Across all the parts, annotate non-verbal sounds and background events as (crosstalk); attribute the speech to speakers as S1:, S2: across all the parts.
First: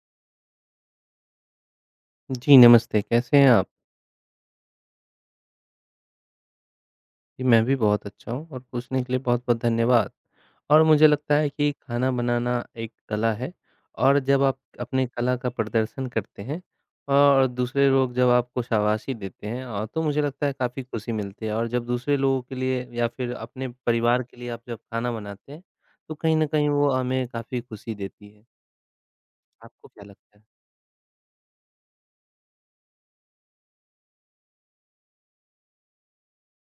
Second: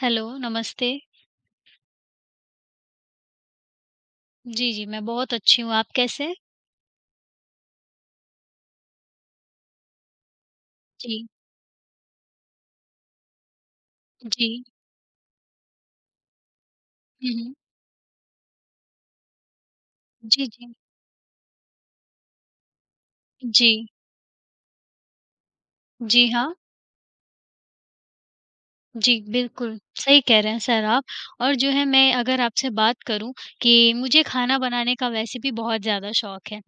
S1: Hello, नमस्ते।
S2: जी, नमस्ते, कैसे हैं आप?
S1: जी, जी, मैं बहुत अच्छी हूँ, आप कैसे हैं?
S2: जी, मैं भी बहुत अच्छा हूँ और पूछने के लिए बहुत-बहुत धन्यवाद। और मुझे
S1: जी,
S2: लगता है कि खाना बनाना एक कला है और जब
S1: जी।
S2: आप अपने कला का प्रदर्शन करते हैं
S1: हुँ,
S2: और
S1: हुँ।
S2: दूसरे लोग जब आपको शाबाशी देते हैं तो मुझे लगता
S1: जी,
S2: है
S1: जी।
S2: काफ़ी खुशी मिलती है और जब दूसरे लोगों के लिए या फिर अपने
S1: जी,
S2: परिवार के लिए आप जब खाना बनाते हैं, तो
S1: जी
S2: कहीं न
S1: हाँ।
S2: कहीं वो हमें काफ़ी खुशी देती है।
S1: जी, बिल्कुल,
S2: आपको क्या
S1: सही
S2: लगता
S1: कह
S2: है?
S1: रहे हैं सर आप। और जो है मैं अगर आपसे बात करूँ कि मुझे खाना बनाने का वैसे भी बहुत ज़्यादा शौक है।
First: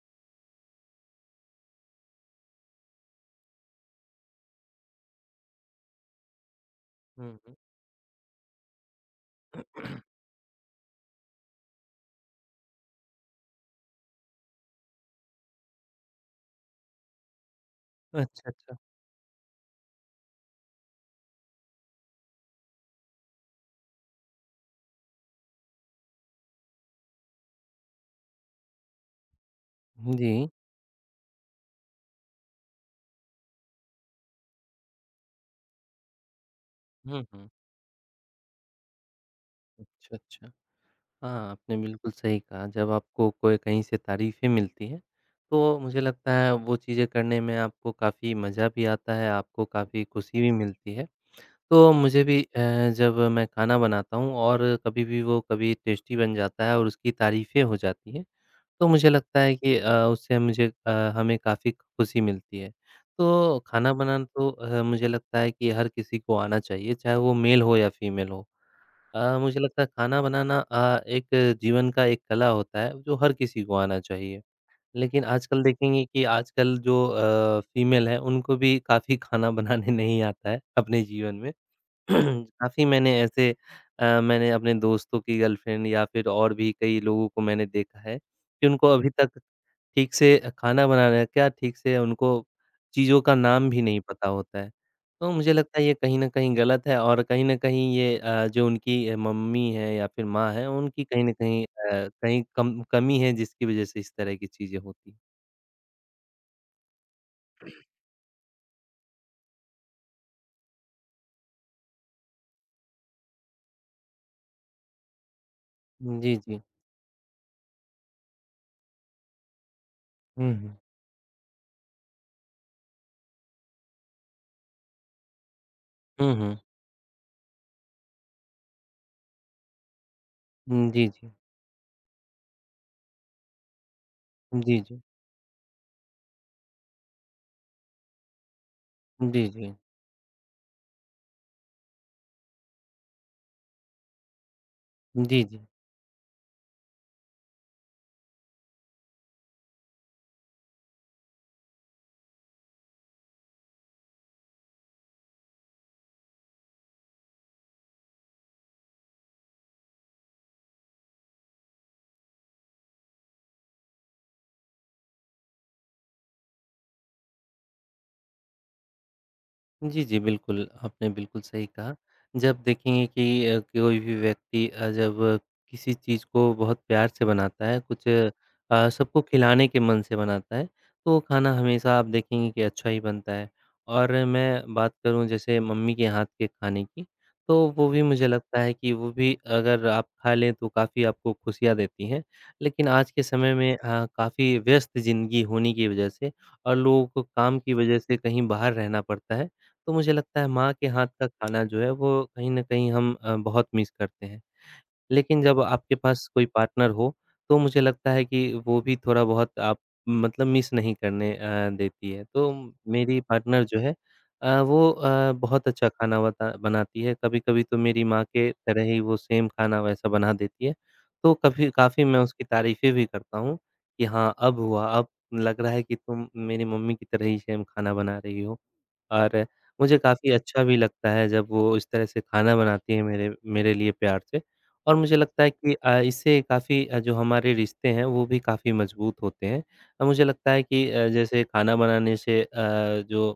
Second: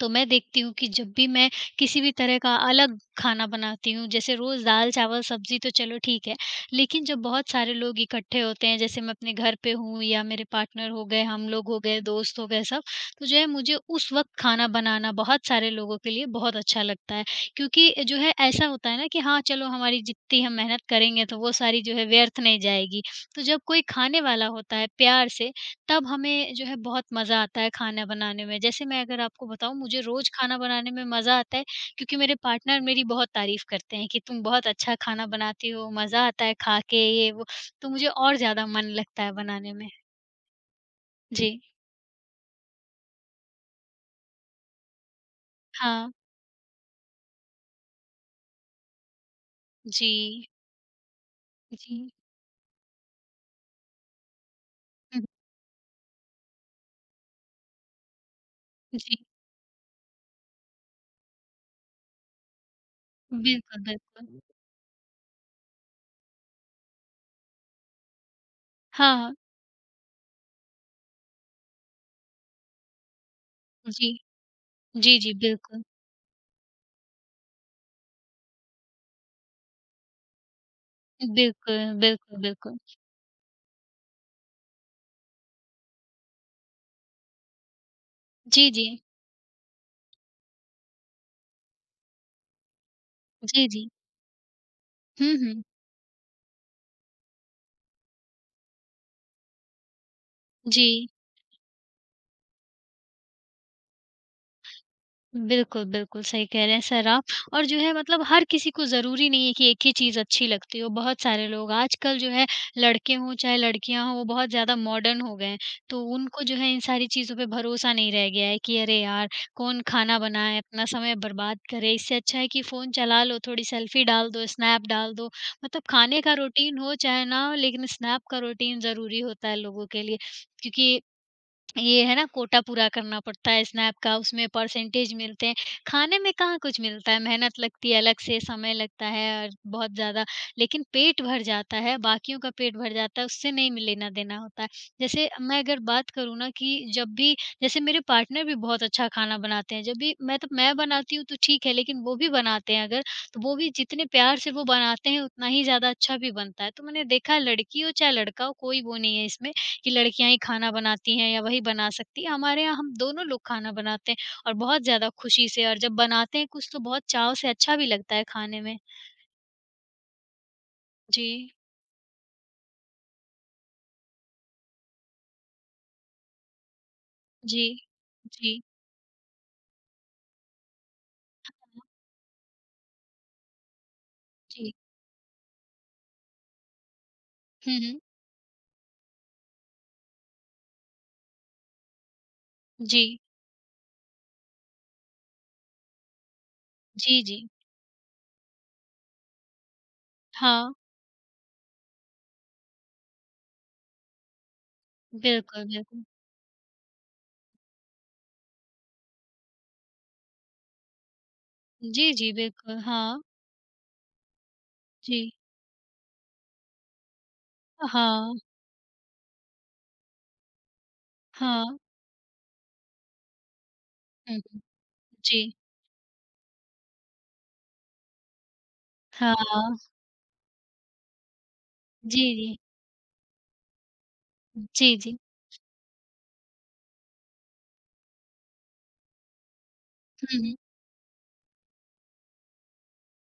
S1: तो मैं देखती हूँ कि जब भी मैं किसी भी तरह का अलग खाना बनाती हूँ, जैसे रोज़ दाल-चावल, सब्ज़ी तो चलो ठीक है, लेकिन जब
S2: हुँ,
S1: बहुत
S2: हुँ।
S1: सारे लोग इकट्ठे होते हैं, जैसे मैं अपने घर पे हूँ या
S2: (clears throat)
S1: मेरे पार्टनर हो गए, हम लोग हो गए, दोस्त हो गए सब, तो जो है मुझे उस वक़्त खाना बनाना बहुत सारे लोगों के लिए बहुत अच्छा लगता है। क्योंकि जो है
S2: अच्छा,
S1: ऐसा
S2: अच्छा।
S1: होता है ना कि हाँ, चलो हमारी जितनी हम मेहनत करेंगे तो वो सारी जो है व्यर्थ नहीं जाएगी। तो जब कोई खाने वाला होता है प्यार से, तब हमें जो है बहुत मज़ा आता है खाना बनाने में। जैसे मैं अगर आपको बताऊँ मुझे रोज़
S2: जी।
S1: खाना बनाने में मज़ा आता है, क्योंकि मेरे पार्टनर मेरी बहुत तारीफ़ करते हैं कि तुम बहुत अच्छा खाना बनाती हो, मज़ा आता है खा के
S2: हुँ,
S1: ये वो।
S2: हुँ।
S1: तो मुझे और ज़्यादा मन लगता है बनाने में।
S2: अच्छा, अच्छा। हाँ,
S1: जी।
S2: आपने बिल्कुल सही कहा, जब आपको कोई कहीं से तारीफ़ें मिलती हैं, तो मुझे
S1: हाँ।
S2: लगता है वो चीज़ें करने में आपको काफ़ी मज़ा भी आता है, आपको काफ़ी खुशी
S1: जी।
S2: भी मिलती है। तो
S1: जी।
S2: मुझे भी जब मैं खाना बनाता हूँ और कभी भी
S1: हुँ,
S2: वो कभी टेस्टी बन जाता है और उसकी तारीफ़ें हो जाती हैं, तो मुझे
S1: जी।
S2: लगता है कि उससे हमें काफ़ी खुशी मिलती है। तो
S1: बिल्कुल,
S2: खाना बनाना
S1: बिल्कुल।
S2: तो मुझे लगता है कि हर किसी को आना चाहिए, चाहे वो मेल हो या फीमेल हो।
S1: हाँ।
S2: मुझे लगता है खाना बनाना एक जीवन का एक कला होता है जो हर किसी को आना
S1: जी।
S2: चाहिए।
S1: जी,
S2: लेकिन
S1: जी,
S2: आजकल
S1: बिल्कुल।
S2: देखेंगे कि आजकल जो फीमेल है उनको भी काफ़ी खाना बनाने (laughs) नहीं आता है अपने जीवन में।
S1: बिल्कुल, बिल्कुल,
S2: (clears throat)
S1: बिल्कुल।
S2: काफ़ी मैंने ऐसे मैंने अपने दोस्तों की गर्लफ्रेंड या फिर और भी कई लोगों को मैंने देखा है कि
S1: जी,
S2: उनको
S1: जी।
S2: अभी तक ठीक से खाना बनाना क्या ठीक से उनको चीज़ों का
S1: जी,
S2: नाम भी
S1: जी।
S2: नहीं पता होता है। तो
S1: हुँ,
S2: मुझे
S1: हुँ।
S2: लगता है ये कहीं न कहीं गलत है और कहीं न कहीं ये जो उनकी मम्मी है या फिर माँ है उनकी
S1: जी।
S2: कहीं न कहीं अ, कहीं कम कमी है जिसकी वज़ह से इस तरह की चीज़ें होती। हैं।
S1: बिल्कुल, बिल्कुल, सही कह रहे हैं सर आप। और जो है मतलब हर किसी को ज़रूरी नहीं है कि एक ही चीज़ अच्छी लगती हो। बहुत सारे लोग आजकल जो है लड़के हों चाहे लड़कियाँ हों, वो बहुत ज़्यादा मॉडर्न हो गए हैं। तो
S2: जी,
S1: उनको जो
S2: जी।
S1: है इन सारी चीज़ों पे भरोसा नहीं रह गया है कि अरे यार! कौन खाना
S2: हुँ,
S1: बनाए,
S2: हुँ।
S1: अपना समय बर्बाद करे, इससे अच्छा है कि फ़ोन चला लो, थोड़ी सेल्फ़ी डाल दो, स्नैप डाल दो। मतलब खाने
S2: हुँ,
S1: का
S2: हुँ।
S1: रूटीन हो चाहे ना हो, लेकिन स्नैप का रूटीन ज़रूरी होता है लोगों के लिए,
S2: हुँ,
S1: क्योंकि
S2: जी, जी।
S1: ये है ना कोटा पूरा करना पड़ता है स्नैप का, उसमें
S2: जी, जी।
S1: परसेंटेज मिलते हैं। खाने में कहाँ कुछ मिलता है, मेहनत लगती है, अलग से समय लगता है
S2: जी,
S1: और
S2: जी।
S1: बहुत ज़्यादा। लेकिन पेट भर जाता है, बाकियों का पेट भर जाता है, उससे नहीं लेना-देना होता है। जैसे
S2: जी, जी।
S1: मैं अगर बात करूँ ना कि जब भी, जैसे मेरे पार्टनर भी बहुत अच्छा खाना बनाते हैं, जब भी मैं तो मैं बनाती हूँ तो ठीक है, लेकिन वो भी बनाते हैं अगर, तो वो भी जितने प्यार से वो बनाते हैं, उतना ही ज़्यादा अच्छा भी बनता है। तो मैंने देखा है लड़की हो चाहे लड़का हो, कोई वो नहीं है इसमें, कि लड़कियाँ ही खाना बनाती हैं या वही बना सकती है। हमारे यहाँ हम दोनों लोग खाना बनाते हैं और बहुत ज़्यादा खुशी से, और जब बनाते हैं कुछ तो बहुत चाव से अच्छा भी लगता है खाने में।
S2: जी, जी, बिल्कुल, आपने
S1: जी,
S2: बिल्कुल सही कहा। जब देखेंगे कि कोई भी व्यक्ति जब किसी चीज़ को बहुत प्यार से
S1: जी,
S2: बनाता है, कुछ
S1: जी,
S2: सबको खिलाने के मन से बनाता है, तो वो खाना हमेशा आप देखेंगे कि अच्छा ही बनता है। और मैं
S1: जी।
S2: बात करूँ जैसे मम्मी के हाथ के खाने की, तो
S1: हुँ,
S2: वो
S1: हुँ।
S2: भी मुझे लगता है कि वो भी अगर आप खा लें तो काफ़ी आपको खुशियाँ देती हैं। लेकिन
S1: जी,
S2: आज के समय में काफ़ी व्यस्त ज़िंदगी होने की वजह से और लोगों
S1: जी,
S2: को
S1: जी।
S2: काम की वजह से कहीं बाहर रहना पड़ता है। तो मुझे लगता है
S1: हाँ,
S2: माँ के हाथ का खाना जो है वो कहीं न कहीं हम बहुत मिस करते हैं। लेकिन जब
S1: बिल्कुल,
S2: आपके
S1: बिल्कुल।
S2: पास कोई पार्टनर हो, तो मुझे लगता है कि वो भी थोड़ा-बहुत आप मतलब मिस नहीं करने
S1: जी,
S2: देती है।
S1: जी,
S2: तो
S1: बिल्कुल।
S2: मेरी
S1: हाँ,
S2: पार्टनर जो है वो
S1: जी।
S2: बहुत अच्छा खाना बता बनाती है। कभी-कभी तो मेरी माँ
S1: हाँ,
S2: के तरह ही वो सेम खाना वैसा बना देती है। तो कभी
S1: हाँ।
S2: काफ़ी मैं उसकी तारीफ़ें भी करता हूँ कि हाँ,
S1: हुँ,
S2: अब
S1: हुँ।
S2: हुआ, अब
S1: जी।
S2: लग रहा है कि तुम मेरी मम्मी की तरह ही सेम खाना बना रही हो।
S1: हाँ,
S2: और मुझे काफ़ी अच्छा भी लगता है जब वो इस तरह से
S1: जी,
S2: खाना
S1: जी।
S2: बनाती है मेरे मेरे लिए प्यार से। और
S1: जी,
S2: मुझे
S1: जी।
S2: लगता है कि इससे काफ़ी जो हमारे रिश्ते हैं वो भी काफ़ी मजबूत होते हैं। मुझे
S1: हुँ,
S2: लगता
S1: हुँ।
S2: है कि जैसे खाना बनाने से जो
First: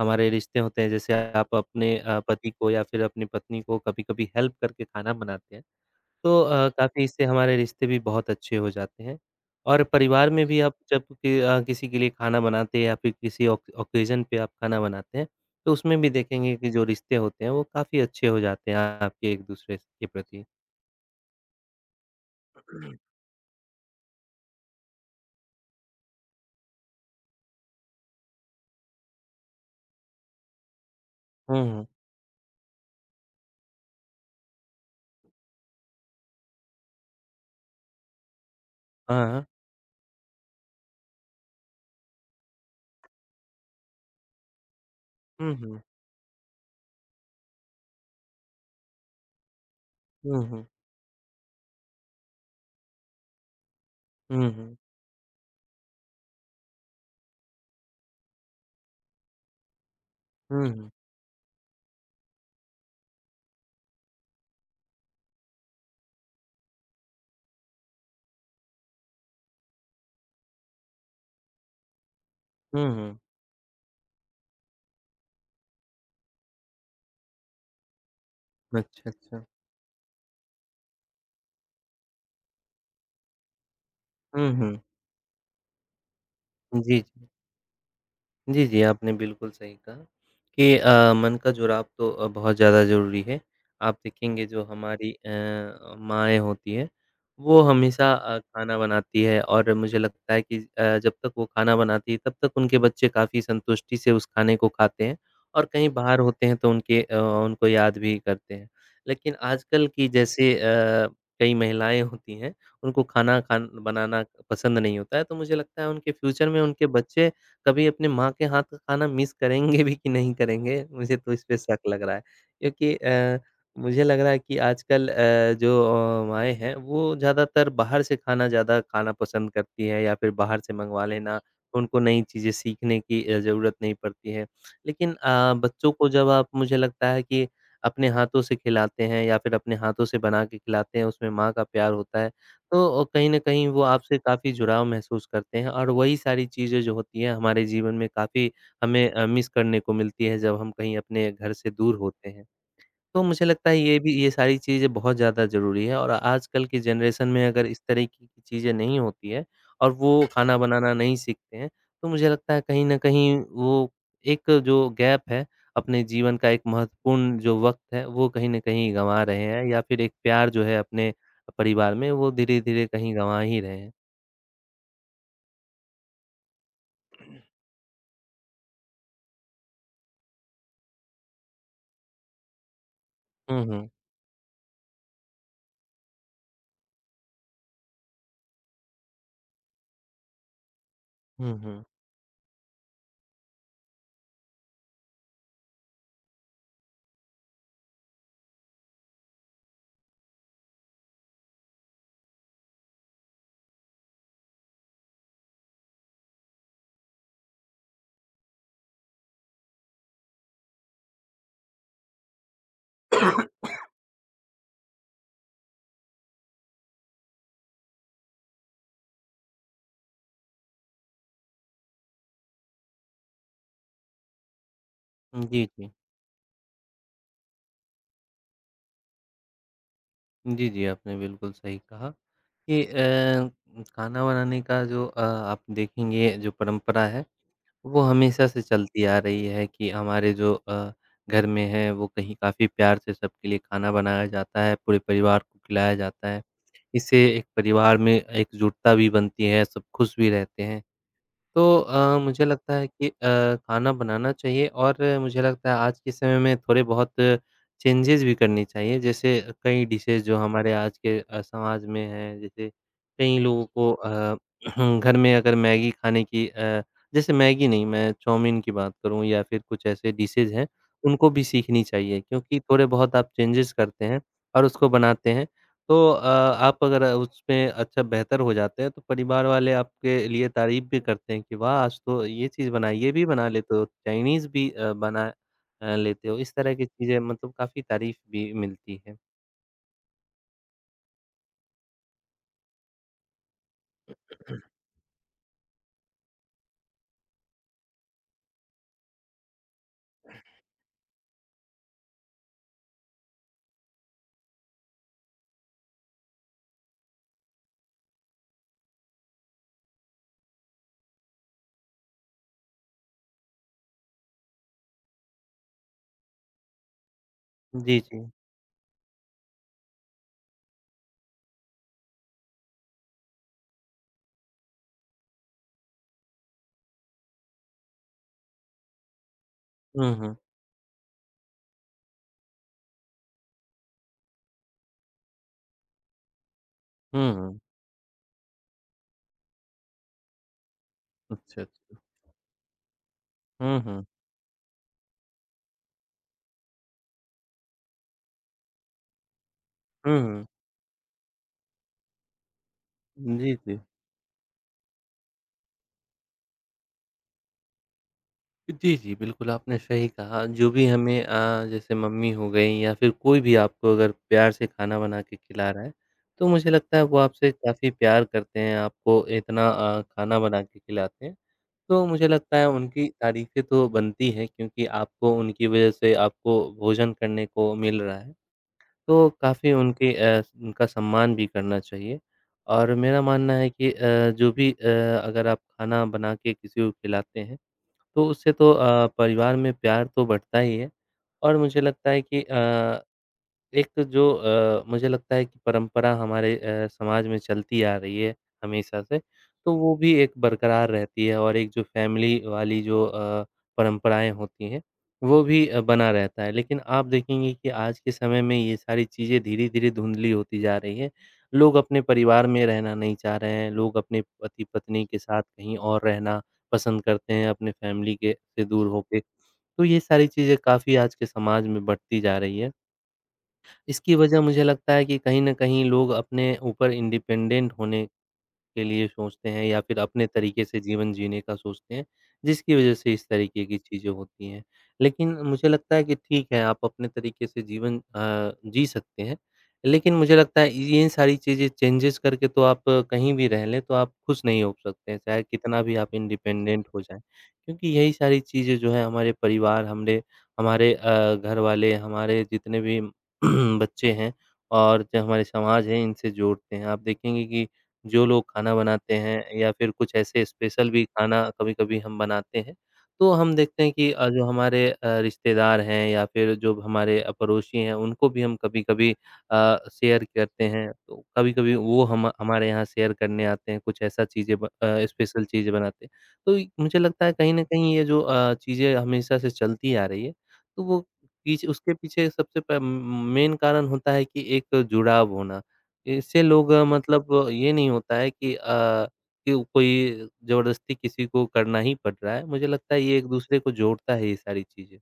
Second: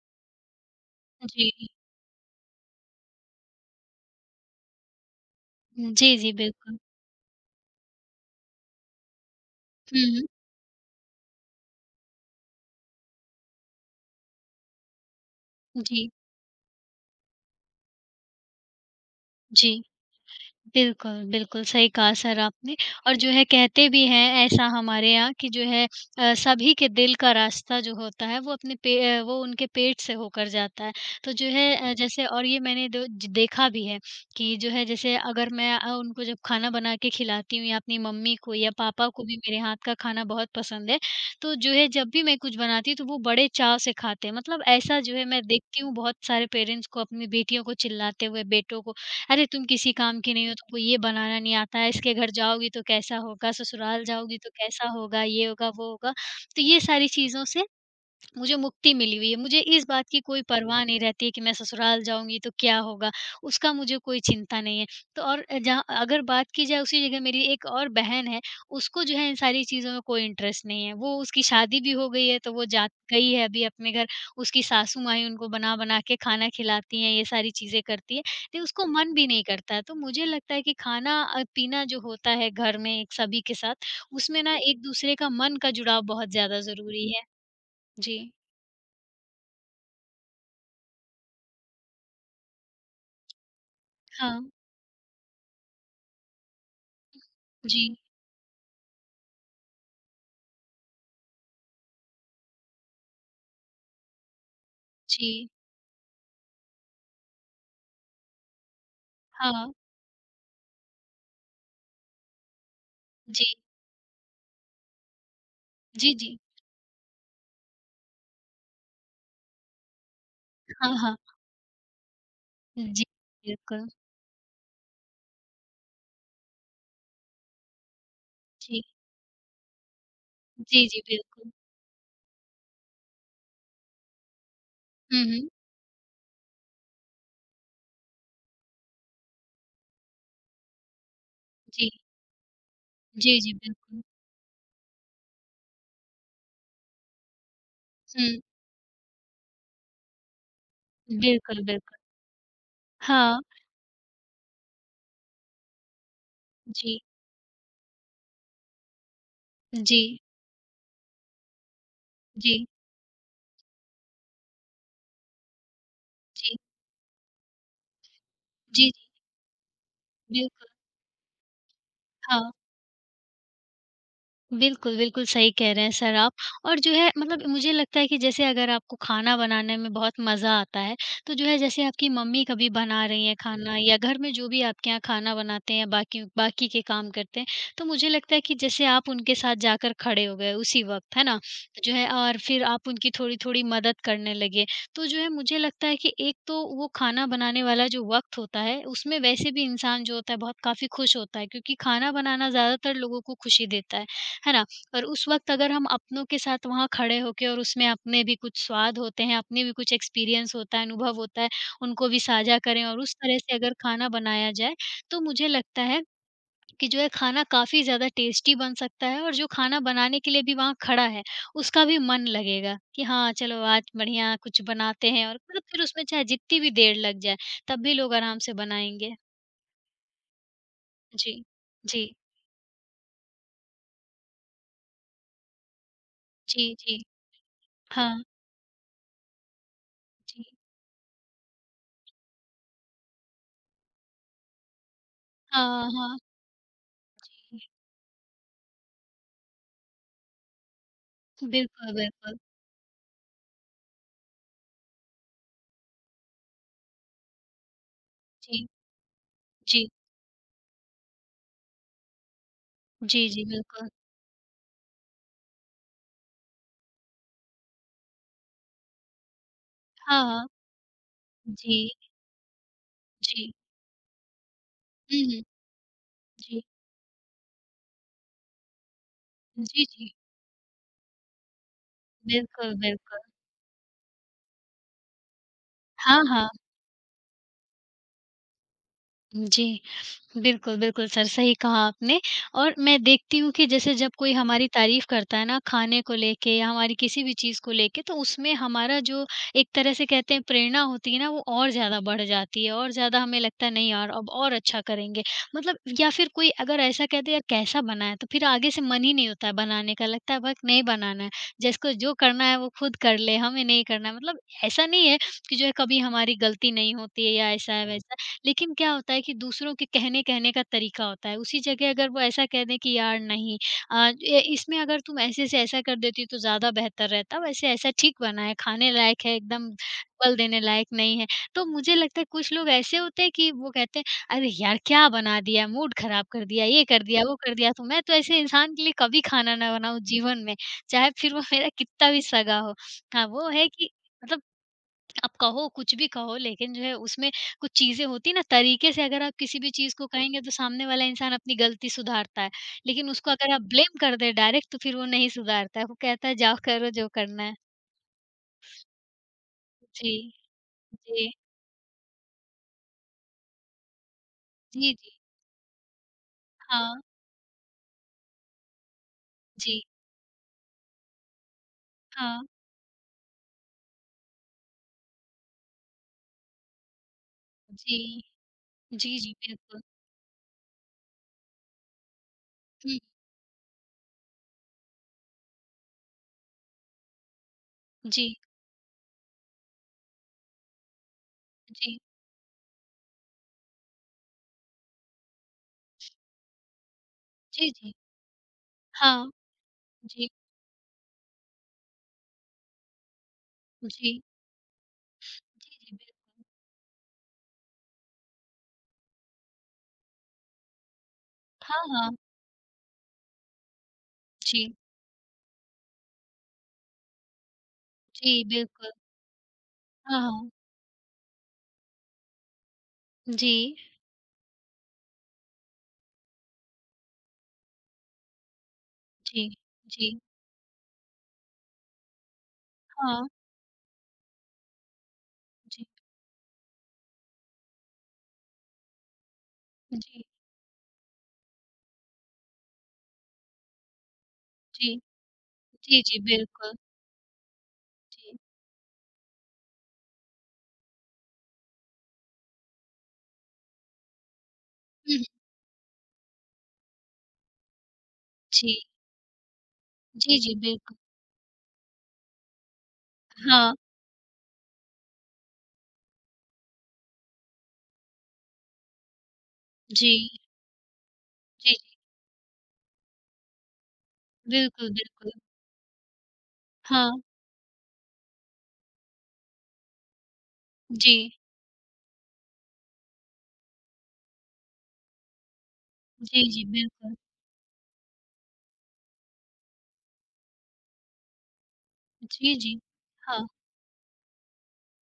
S2: हमारे रिश्ते होते हैं जैसे
S1: जी।
S2: आप अपने पति को या फिर अपनी पत्नी को कभी-कभी हेल्प करके खाना बनाते हैं,
S1: जी, जी,
S2: तो
S1: बिल्कुल।
S2: काफ़ी इससे हमारे रिश्ते भी बहुत अच्छे हो जाते हैं। और
S1: हुँ, हुँ।
S2: परिवार में भी आप जब कि किसी के लिए खाना बनाते हैं या फिर किसी ओक ओकेज़न पे आप खाना बनाते हैं, तो उसमें भी
S1: जी,
S2: देखेंगे कि जो रिश्ते होते हैं वो काफ़ी अच्छे हो जाते हैं आपके
S1: जी।
S2: एक-दूसरे के प्रति।
S1: बिल्कुल, बिल्कुल, सही कहा सर आपने। और जो है कहते भी हैं ऐसा हमारे यहाँ कि जो है सभी के दिल का रास्ता जो होता है वो अपने पे वो उनके पेट से होकर जाता है। तो जो
S2: हुँ,
S1: है
S2: हुँ।
S1: जैसे और ये मैंने दो ज देखा भी है कि जो है जैसे अगर मैं उनको जब खाना बना के खिलाती हूँ या अपनी मम्मी को या पापा को भी
S2: हाँ।
S1: मेरे हाथ का खाना बहुत पसंद है। तो जो है जब भी मैं कुछ बनाती हूँ तो वो बड़े चाव से खाते हैं। मतलब ऐसा जो है मैं
S2: हुँ, हुँ।
S1: देखती हूँ बहुत सारे पेरेंट्स को अपनी बेटियों को चिल्लाते हुए, बेटों को, अरे तुम किसी काम की
S2: हुँ,
S1: नहीं हो,
S2: हुँ।
S1: तुमको ये बनाना नहीं आता है, इसके घर जाओगी तो कैसा होगा, ससुराल जाओगी
S2: हुँ,
S1: तो
S2: हुँ।
S1: कैसा होगा, ये होगा, वो होगा। तो ये सारी चीज़ों से मुझे मुक्ति मिली हुई है, मुझे इस बात की कोई
S2: हुँ,
S1: परवाह
S2: हुँ।
S1: नहीं रहती है कि मैं ससुराल जाऊँगी तो क्या होगा? उसका मुझे कोई चिंता नहीं है। तो और जहाँ अगर बात की जाए उसी जगह मेरी एक और बहन है, उसको जो है इन सारी चीज़ों में कोई इंटरेस्ट नहीं है। वो उसकी शादी भी हो गई है तो वो जा
S2: हुँ, हुँ।
S1: गई है अभी अपने घर, उसकी सासू माँ ही उनको बना-बना के खाना खिलाती हैं, ये सारी चीज़ें करती है। लेकिन उसको
S2: अच्छा,
S1: मन भी नहीं
S2: अच्छा।
S1: करता है, तो मुझे लगता है कि खाना पीना जो होता है घर में एक सभी के साथ, उसमें
S2: हुँ,
S1: ना
S2: हुँ।
S1: एक-दूसरे का मन का जुड़ाव बहुत ज़्यादा
S2: जी,
S1: ज़रूरी है।
S2: जी।
S1: जी।
S2: जी, जी, आपने बिल्कुल सही कहा कि मन का जुड़ाव तो बहुत ज़्यादा ज़रूरी है। आप
S1: हाँ,
S2: देखेंगे जो हमारी माएँ होती हैं, वो
S1: जी, हुँ।
S2: हमेशा खाना बनाती है और मुझे लगता है कि जब तक वो खाना बनाती है, तब तक उनके बच्चे काफ़ी संतुष्टि से उस खाने को खाते हैं
S1: जी,
S2: और कहीं बाहर होते हैं तो उनको याद भी करते हैं। लेकिन
S1: हाँ,
S2: आजकल की जैसे कई महिलाएँ होती हैं, उनको खाना
S1: जी,
S2: खान बनाना पसंद नहीं होता है, तो मुझे लगता है उनके
S1: जी, जी,
S2: फ्यूचर में उनके बच्चे कभी अपने माँ के हाथ का खाना मिस करेंगे भी कि नहीं करेंगे,
S1: हाँ,
S2: मुझे
S1: हाँ,
S2: तो इस पे शक लग रहा है। क्योंकि
S1: जी, बिल्कुल,
S2: मुझे लग रहा है कि आजकल जो माएँ हैं, वो ज़्यादातर बाहर से खाना ज़्यादा
S1: जी,
S2: खाना पसंद करती हैं या फिर बाहर से
S1: जी, जी,
S2: मँगवा लेना,
S1: बिल्कुल,
S2: उनको नई चीज़ें सीखने की ज़रूरत नहीं पड़ती है। लेकिन
S1: हुँ, हुँ,
S2: बच्चों को जब आप मुझे लगता है कि अपने हाथों से खिलाते हैं या फिर अपने हाथों से बना के खिलाते हैं, उसमें माँ का
S1: जी,
S2: प्यार होता है, तो कहीं न
S1: जी, जी,
S2: कहीं वो
S1: बिल्कुल,
S2: आपसे काफ़ी जुड़ाव महसूस करते हैं और वही सारी चीज़ें जो होती हैं हमारे जीवन में
S1: हुँ,
S2: काफ़ी हमें मिस करने को मिलती है जब हम कहीं अपने घर
S1: बिल्कुल,
S2: से दूर
S1: बिल्कुल,
S2: होते हैं। तो
S1: हाँ,
S2: मुझे लगता है ये सारी चीज़ें बहुत ज़्यादा ज़रूरी है और आजकल की
S1: जी,
S2: जनरेशन में अगर इस तरीके की चीज़ें नहीं होती है और
S1: जी,
S2: वो खाना बनाना नहीं सीखते हैं, तो मुझे लगता है
S1: जी,
S2: कहीं न कहीं वो एक जो गैप है, अपने जीवन का
S1: जी,
S2: एक महत्वपूर्ण जो वक़्त है, वो कहीं न
S1: जी,
S2: कहीं
S1: जी,
S2: गँवा रहे हैं या फिर एक प्यार जो
S1: बिल्कुल,
S2: है अपने परिवार में, वो
S1: हाँ।
S2: धीरे-धीरे कहीं गँवा ही रहे हैं।
S1: बिल्कुल, बिल्कुल सही कह रहे हैं सर आप। और जो है मतलब मुझे लगता है कि जैसे अगर आपको खाना बनाने में बहुत मज़ा आता है, तो जो है जैसे आपकी मम्मी कभी बना रही हैं
S2: हुँ,
S1: खाना
S2: हुँ।
S1: या घर में जो भी आपके यहाँ खाना बनाते हैं बाकी बाकी के काम करते हैं, तो मुझे लगता है कि जैसे आप उनके साथ जाकर खड़े हो गए उसी वक़्त, है ना?
S2: हुँ,
S1: तो
S2: हुँ।
S1: जो है और फिर आप उनकी थोड़ी-थोड़ी मदद करने लगे, तो जो है मुझे लगता है कि एक तो वो खाना बनाने वाला जो वक़्त होता है, उसमें वैसे भी इंसान जो होता है बहुत काफ़ी खुश होता है, क्योंकि खाना बनाना ज़्यादातर लोगों को खुशी देता है। है ना? और उस वक़्त अगर हम अपनों के साथ वहाँ खड़े होके और उसमें अपने भी कुछ स्वाद होते हैं, अपने भी कुछ एक्सपीरियंस होता है, अनुभव होता है, उनको भी साझा करें और उस तरह से अगर खाना बनाया जाए, तो मुझे लगता है कि जो है खाना काफ़ी ज़्यादा टेस्टी बन सकता है, और जो खाना बनाने के लिए भी वहाँ खड़ा है, उसका भी मन लगेगा कि हाँ, चलो आज बढ़िया कुछ बनाते हैं, और मतलब
S2: जी,
S1: फिर
S2: जी।
S1: उसमें चाहे जितनी भी देर लग जाए, तब भी लोग आराम से बनाएँगे।
S2: जी, जी, आपने
S1: जी।
S2: बिल्कुल सही
S1: जी।
S2: कहा कि खाना बनाने का जो आप देखेंगे जो
S1: जी, जी।
S2: परंपरा है वो
S1: हाँ।
S2: हमेशा से चलती आ रही है कि हमारे
S1: जी।
S2: जो घर में है वो कहीं काफ़ी प्यार से सबके लिए खाना बनाया जाता है, पूरे परिवार को
S1: हाँ,
S2: खिलाया
S1: हाँ।
S2: जाता है। इससे एक परिवार में एकजुटता भी बनती है, सब खुश भी रहते हैं। तो
S1: बिल्कुल, बिल्कुल।
S2: मुझे लगता है कि खाना बनाना चाहिए और मुझे लगता है आज के समय में थोड़े बहुत चेंजेस भी करनी
S1: जी,
S2: चाहिए। जैसे कई
S1: जी।
S2: डिशेज़ जो हमारे आज के समाज में हैं, जैसे
S1: जी,
S2: कई
S1: जी,
S2: लोगों
S1: बिल्कुल।
S2: को (clears throat) घर में अगर मैगी खाने की अ, जैसे मैगी नहीं, मैं चाउमीन की बात करूँ या फिर कुछ ऐसे
S1: हाँ, हाँ।
S2: डिशेज़ हैं, उनको भी सीखनी
S1: जी,
S2: चाहिए क्योंकि थोड़े बहुत आप
S1: जी।
S2: चेंजेज़ करते हैं और उसको
S1: हुँ,
S2: बनाते
S1: हुँ।
S2: हैं। तो
S1: जी।
S2: आप अगर उसमें अच्छा बेहतर हो जाते हैं, तो परिवार वाले
S1: जी, जी।
S2: आपके लिए तारीफ़ भी करते हैं कि वाह! आज तो ये चीज़
S1: बिल्कुल,
S2: बनाई, ये
S1: बिल्कुल।
S2: भी बना लेते हो, चाइनीज़ भी बना
S1: हाँ,
S2: लेते हो।
S1: हाँ।
S2: इस तरह की चीज़ें मतलब काफ़ी तारीफ़ भी मिलती है।
S1: जी। बिल्कुल, बिल्कुल सर, सही कहा आपने। और मैं देखती हूँ कि जैसे जब कोई हमारी तारीफ़ करता है ना खाने को लेके या हमारी किसी भी चीज़ को लेके तो उसमें हमारा जो एक तरह से कहते हैं प्रेरणा होती है ना वो और ज़्यादा बढ़ जाती है, और ज़्यादा हमें लगता है नहीं यार अब और अच्छा करेंगे। मतलब या फिर कोई अगर ऐसा कहते यार कैसा बना है तो फिर आगे से मन ही नहीं होता है बनाने का, लगता है बस नहीं बनाना है। जिसको जो करना है वो खुद कर ले, हमें नहीं करना है। मतलब ऐसा नहीं है कि जो है कभी हमारी गलती नहीं होती है या ऐसा है
S2: जी,
S1: वैसा
S2: जी।
S1: है। लेकिन क्या होता है कि दूसरों के कहने कहने का तरीका होता है, उसी जगह अगर वो ऐसा कह दें कि यार नहीं, अ, ए इसमें अगर तुम ऐसे से ऐसा कर देती तो ज़्यादा बेहतर रहता, वैसे ऐसा ठीक बना है, खाने लायक है, एकदम
S2: हुँ, हुँ।
S1: बल देने लायक नहीं है। तो मुझे लगता है कुछ लोग ऐसे होते हैं कि वो कहते हैं, "अरे यार क्या बना दिया, मूड खराब कर दिया, ये कर दिया,
S2: हुँ,
S1: वो कर
S2: हुँ।
S1: दिया।" तो मैं तो ऐसे इंसान के लिए कभी खाना ना बनाऊँ जीवन में, चाहे फिर वो
S2: अच्छा,
S1: मेरा
S2: अच्छा।
S1: कितना भी सगा हो। हाँ, वो है
S2: हुँ,
S1: कि
S2: हुँ।
S1: मतलब आप कहो कुछ भी कहो लेकिन जो है उसमें कुछ चीज़ें होती हैं ना तरीके से अगर आप किसी भी चीज़ को
S2: हुँ,
S1: कहेंगे
S2: हुँ।
S1: तो सामने वाला इंसान अपनी गलती सुधारता है। लेकिन उसको अगर
S2: जी,
S1: आप
S2: जी।
S1: ब्लेम कर दें डायरेक्ट तो फिर वो नहीं सुधारता है। वो कहता है जाओ करो जो करना है।
S2: जी, जी, बिल्कुल आपने सही
S1: जी,
S2: कहा, जो भी हमें
S1: जी।
S2: जैसे मम्मी हो गईं या फिर कोई भी आपको अगर प्यार से
S1: जी,
S2: खाना
S1: जी।
S2: बना के खिला रहा है, तो मुझे लगता
S1: हाँ,
S2: है वो आपसे काफ़ी प्यार करते हैं, आपको इतना
S1: जी।
S2: खाना बना के खिलाते हैं। तो मुझे
S1: हाँ,
S2: लगता है उनकी तारीफ़ें तो बनती हैं क्योंकि आपको उनकी वज़ह से आपको भोजन करने को
S1: जी।
S2: मिल रहा है,
S1: जी,
S2: तो
S1: जी,
S2: काफ़ी
S1: बिल्कुल।
S2: उनका सम्मान भी करना चाहिए। और
S1: हुँ,
S2: मेरा मानना है कि जो भी अगर आप खाना बना के किसी को खिलाते हैं तो
S1: जी,
S2: उससे तो परिवार में प्यार तो बढ़ता ही है और मुझे
S1: जी।
S2: लगता है कि एक जो मुझे लगता है कि परंपरा हमारे समाज में
S1: जी,
S2: चलती
S1: जी।
S2: आ रही है हमेशा से,
S1: हाँ,
S2: तो वो भी
S1: जी,
S2: एक बरकरार रहती है और एक जो फैमिली वाली जो
S1: जी।
S2: परंपराएँ होती हैं, वो भी
S1: जी, जी,
S2: बना
S1: बिल
S2: रहता है। लेकिन आप देखेंगे कि आज के समय में ये सारी चीज़ें धीरे-धीरे धुंधली होती जा रही हैं। लोग
S1: हाँ,
S2: अपने
S1: हाँ।
S2: परिवार में रहना नहीं चाह रहे हैं, लोग अपने
S1: जी,
S2: पति-पत्नी के साथ कहीं और रहना पसंद करते हैं, अपने फैमिली के
S1: जी,
S2: से दूर
S1: बिल्कुल।
S2: होके। तो ये
S1: हाँ,
S2: सारी
S1: हाँ।
S2: चीज़ें काफ़ी आज के समाज में बढ़ती जा रही है।
S1: जी,
S2: इसकी वजह मुझे लगता है कि कहीं न कहीं लोग अपने ऊपर इंडिपेंडेंट होने के लिए
S1: जी,
S2: सोचते हैं या फिर
S1: जी।
S2: अपने तरीके से जीवन जीने का सोचते हैं, जिसकी वजह से
S1: हाँ,
S2: इस तरीके की चीज़ें होती हैं। लेकिन मुझे
S1: जी,
S2: लगता है कि ठीक है, आप अपने तरीके से जीवन जी सकते हैं, लेकिन
S1: जी,
S2: मुझे लगता है ये इन सारी चीज़ें चेंजेज़ करके तो आप कहीं भी रह लें, तो आप खुश नहीं हो
S1: जी।
S2: सकते हैं, चाहे कितना भी
S1: जी,
S2: आप
S1: जी, बिल्कुल।
S2: इंडिपेंडेंट हो जाएँ। क्योंकि यही
S1: जी।
S2: सारी चीज़ें जो हैं हमारे परिवार, हमरे हमारे घरवाले, हमारे जितने भी (clears throat) बच्चे हैं और
S1: हुँ,
S2: जो
S1: हुँ।
S2: हमारे समाज है, इनसे जोड़ते हैं। आप देखेंगे कि जो लोग खाना
S1: जी।
S2: बनाते हैं या फिर कुछ
S1: जी,
S2: ऐसे
S1: जी,
S2: स्पेशल
S1: बिल्कुल।
S2: भी खाना कभी-कभी हम बनाते हैं, तो हम
S1: हाँ।
S2: देखते हैं कि जो हमारे रिश्तेदार हैं या फिर जो हमारे पड़ोसी हैं, उनको भी हम कभी-कभी
S1: जी।
S2: शेयर करते हैं। तो कभी-कभी
S1: जी, जी।
S2: वो हम हमारे यहाँ शेयर करने आते हैं, कुछ ऐसा चीज़ें
S1: बिल्कुल, बिल्कुल।
S2: स्पेशल चीज़ें बनाते हैं। तो इ मुझे
S1: हाँ।
S2: लगता है कहीं न कहीं ये जो चीज़ें हमेशा से चलती आ रही है, तो वो
S1: जी।
S2: पीछे उसके पीछे सबसे प म मेन कारण होता है कि एक जुड़ाव होना। इससे
S1: जी, जी,
S2: लोग
S1: बिल्कुल।
S2: मतलब ये नहीं होता है कि कोई ज़बरदस्ती किसी को करना ही पड़ रहा है।
S1: जी,
S2: मुझे
S1: जी।
S2: लगता है ये
S1: हाँ।
S2: एक-दूसरे को जोड़ता है ये सारी चीज़ें।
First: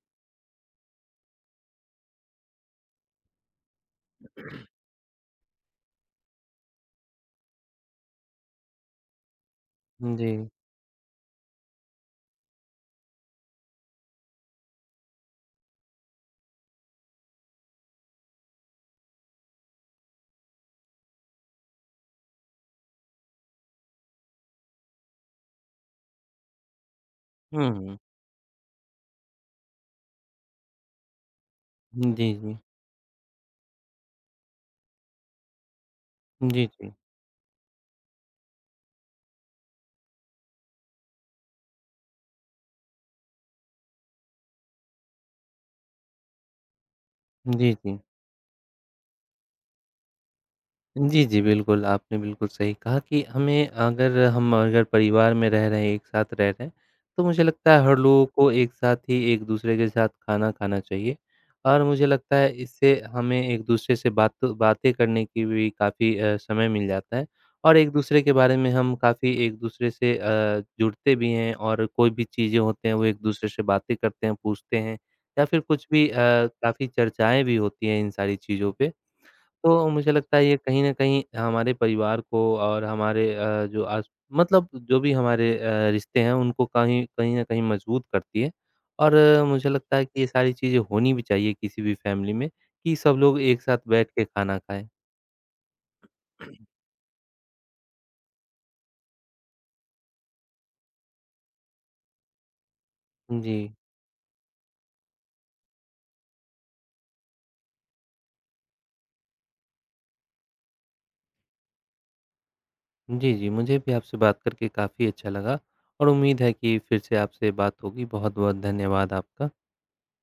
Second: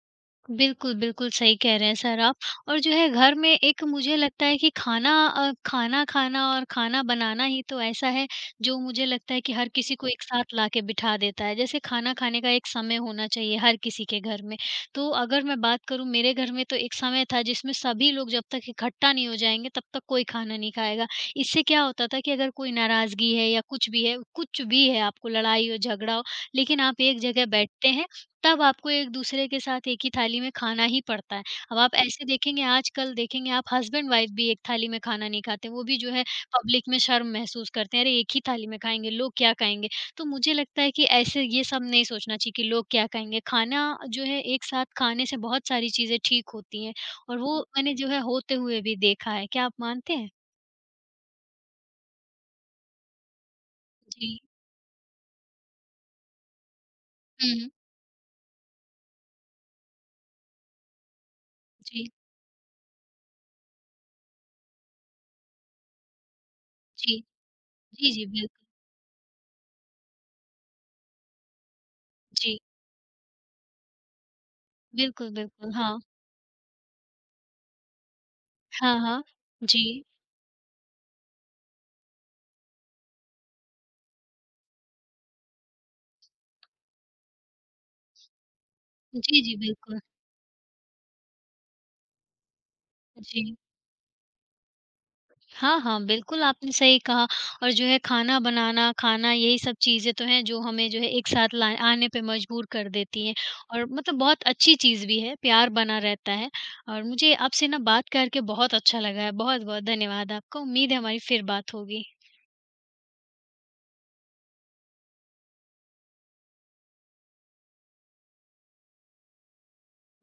S1: बिल्कुल, बिल्कुल सही कह रहे हैं सर आप। और जो है घर में एक मुझे लगता है कि खाना खाना खाना और खाना बनाना ही तो ऐसा है, जो मुझे लगता है कि हर किसी को एक
S2: जी।
S1: साथ लाके बिठा देता है। जैसे खाना खाने का एक समय होना चाहिए हर किसी के घर में। तो अगर मैं बात करूँ मेरे घर में तो एक समय था जिसमें सभी लोग जब तक इकट्ठा नहीं हो जाएँगे तब तक कोई खाना नहीं खाएगा। इससे क्या होता था कि अगर कोई नाराज़गी है या कुछ भी है आपको लड़ाई हो, झगड़ा हो, लेकिन आप एक जगह
S2: हुँ,
S1: बैठते
S2: हुँ।
S1: हैं, तब आपको एक-दूसरे के साथ एक ही थाली में खाना ही पड़ता है। अब आप ऐसे
S2: जी, जी।
S1: देखेंगे आजकल देखेंगे आप हस्बैंड-वाइफ भी एक थाली में खाना नहीं खाते, वो भी जो है
S2: जी,
S1: पब्लिक
S2: जी।
S1: में शर्म महसूस करते हैं, अरे! एक ही थाली में खाएँगे, लोग क्या खाएँगे? तो मुझे लगता है कि ऐसे ये सब नहीं सोचना चाहिए कि लोग क्या खाएँगे। खाना जो है एक साथ खाने से बहुत सारी चीज़ें ठीक होती हैं और वो
S2: जी,
S1: मैंने
S2: जी।
S1: जो है होते हुए भी देखा है। क्या आप मानते हैं?
S2: जी, जी, बिल्कुल, आपने बिल्कुल सही कहा कि हमें अगर
S1: जी।
S2: हम अगर परिवार में रह रहे हैं, एक साथ रह रहे हैं, तो मुझे
S1: हुँ, हुँ।
S2: लगता है हर लोगों को एक साथ ही एक-दूसरे के साथ खाना खाना चाहिए और मुझे
S1: जी,
S2: लगता है इससे हमें एक-दूसरे से बातें करने की भी काफ़ी समय मिल
S1: जी।
S2: जाता है और
S1: जी,
S2: एक-दूसरे
S1: जी,
S2: के बारे
S1: बिल्कुल।
S2: में हम काफ़ी एक-दूसरे से जुड़ते भी हैं और कोई भी चीज़ें
S1: जी।
S2: होते हैं, वो एक-दूसरे से बातें करते हैं, पूछते हैं
S1: बिल्कुल,
S2: या फिर
S1: बिल्कुल।
S2: कुछ
S1: हाँ।
S2: भी काफ़ी चर्चाएँ भी होती हैं इन सारी चीज़ों पे।
S1: हाँ, हाँ।
S2: तो
S1: जी।
S2: मुझे लगता है ये कहीं न कहीं हमारे परिवार को और हमारे अ, जो आस मतलब जो भी हमारे रिश्ते हैं उनको कहीं कहीं न कहीं मजबूत करती है। और
S1: जी, जी,
S2: मुझे लगता
S1: बिल्कुल।
S2: है कि ये सारी चीज़ें होनी भी चाहिए किसी भी फैमिली में कि सब लोग
S1: जी।
S2: एक साथ बैठ के खाना खाएँ।
S1: हाँ, हाँ, बिल्कुल आपने सही कहा। और जो है खाना बनाना, खाना यही सब चीज़ें तो हैं जो हमें जो है एक साथ ला आने पे मजबूर कर देती हैं
S2: जी।
S1: और मतलब बहुत अच्छी चीज़ भी है, प्यार बना रहता है। और मुझे आपसे ना बात करके बहुत अच्छा लगा है। बहुत-बहुत धन्यवाद आपका। उम्मीद है हमारी फिर बात होगी।
S2: जी, जी, मुझे भी आपसे बात करके काफ़ी अच्छा लगा और उम्मीद है कि फिर से आपसे बात होगी। बहुत-बहुत धन्यवाद आपका।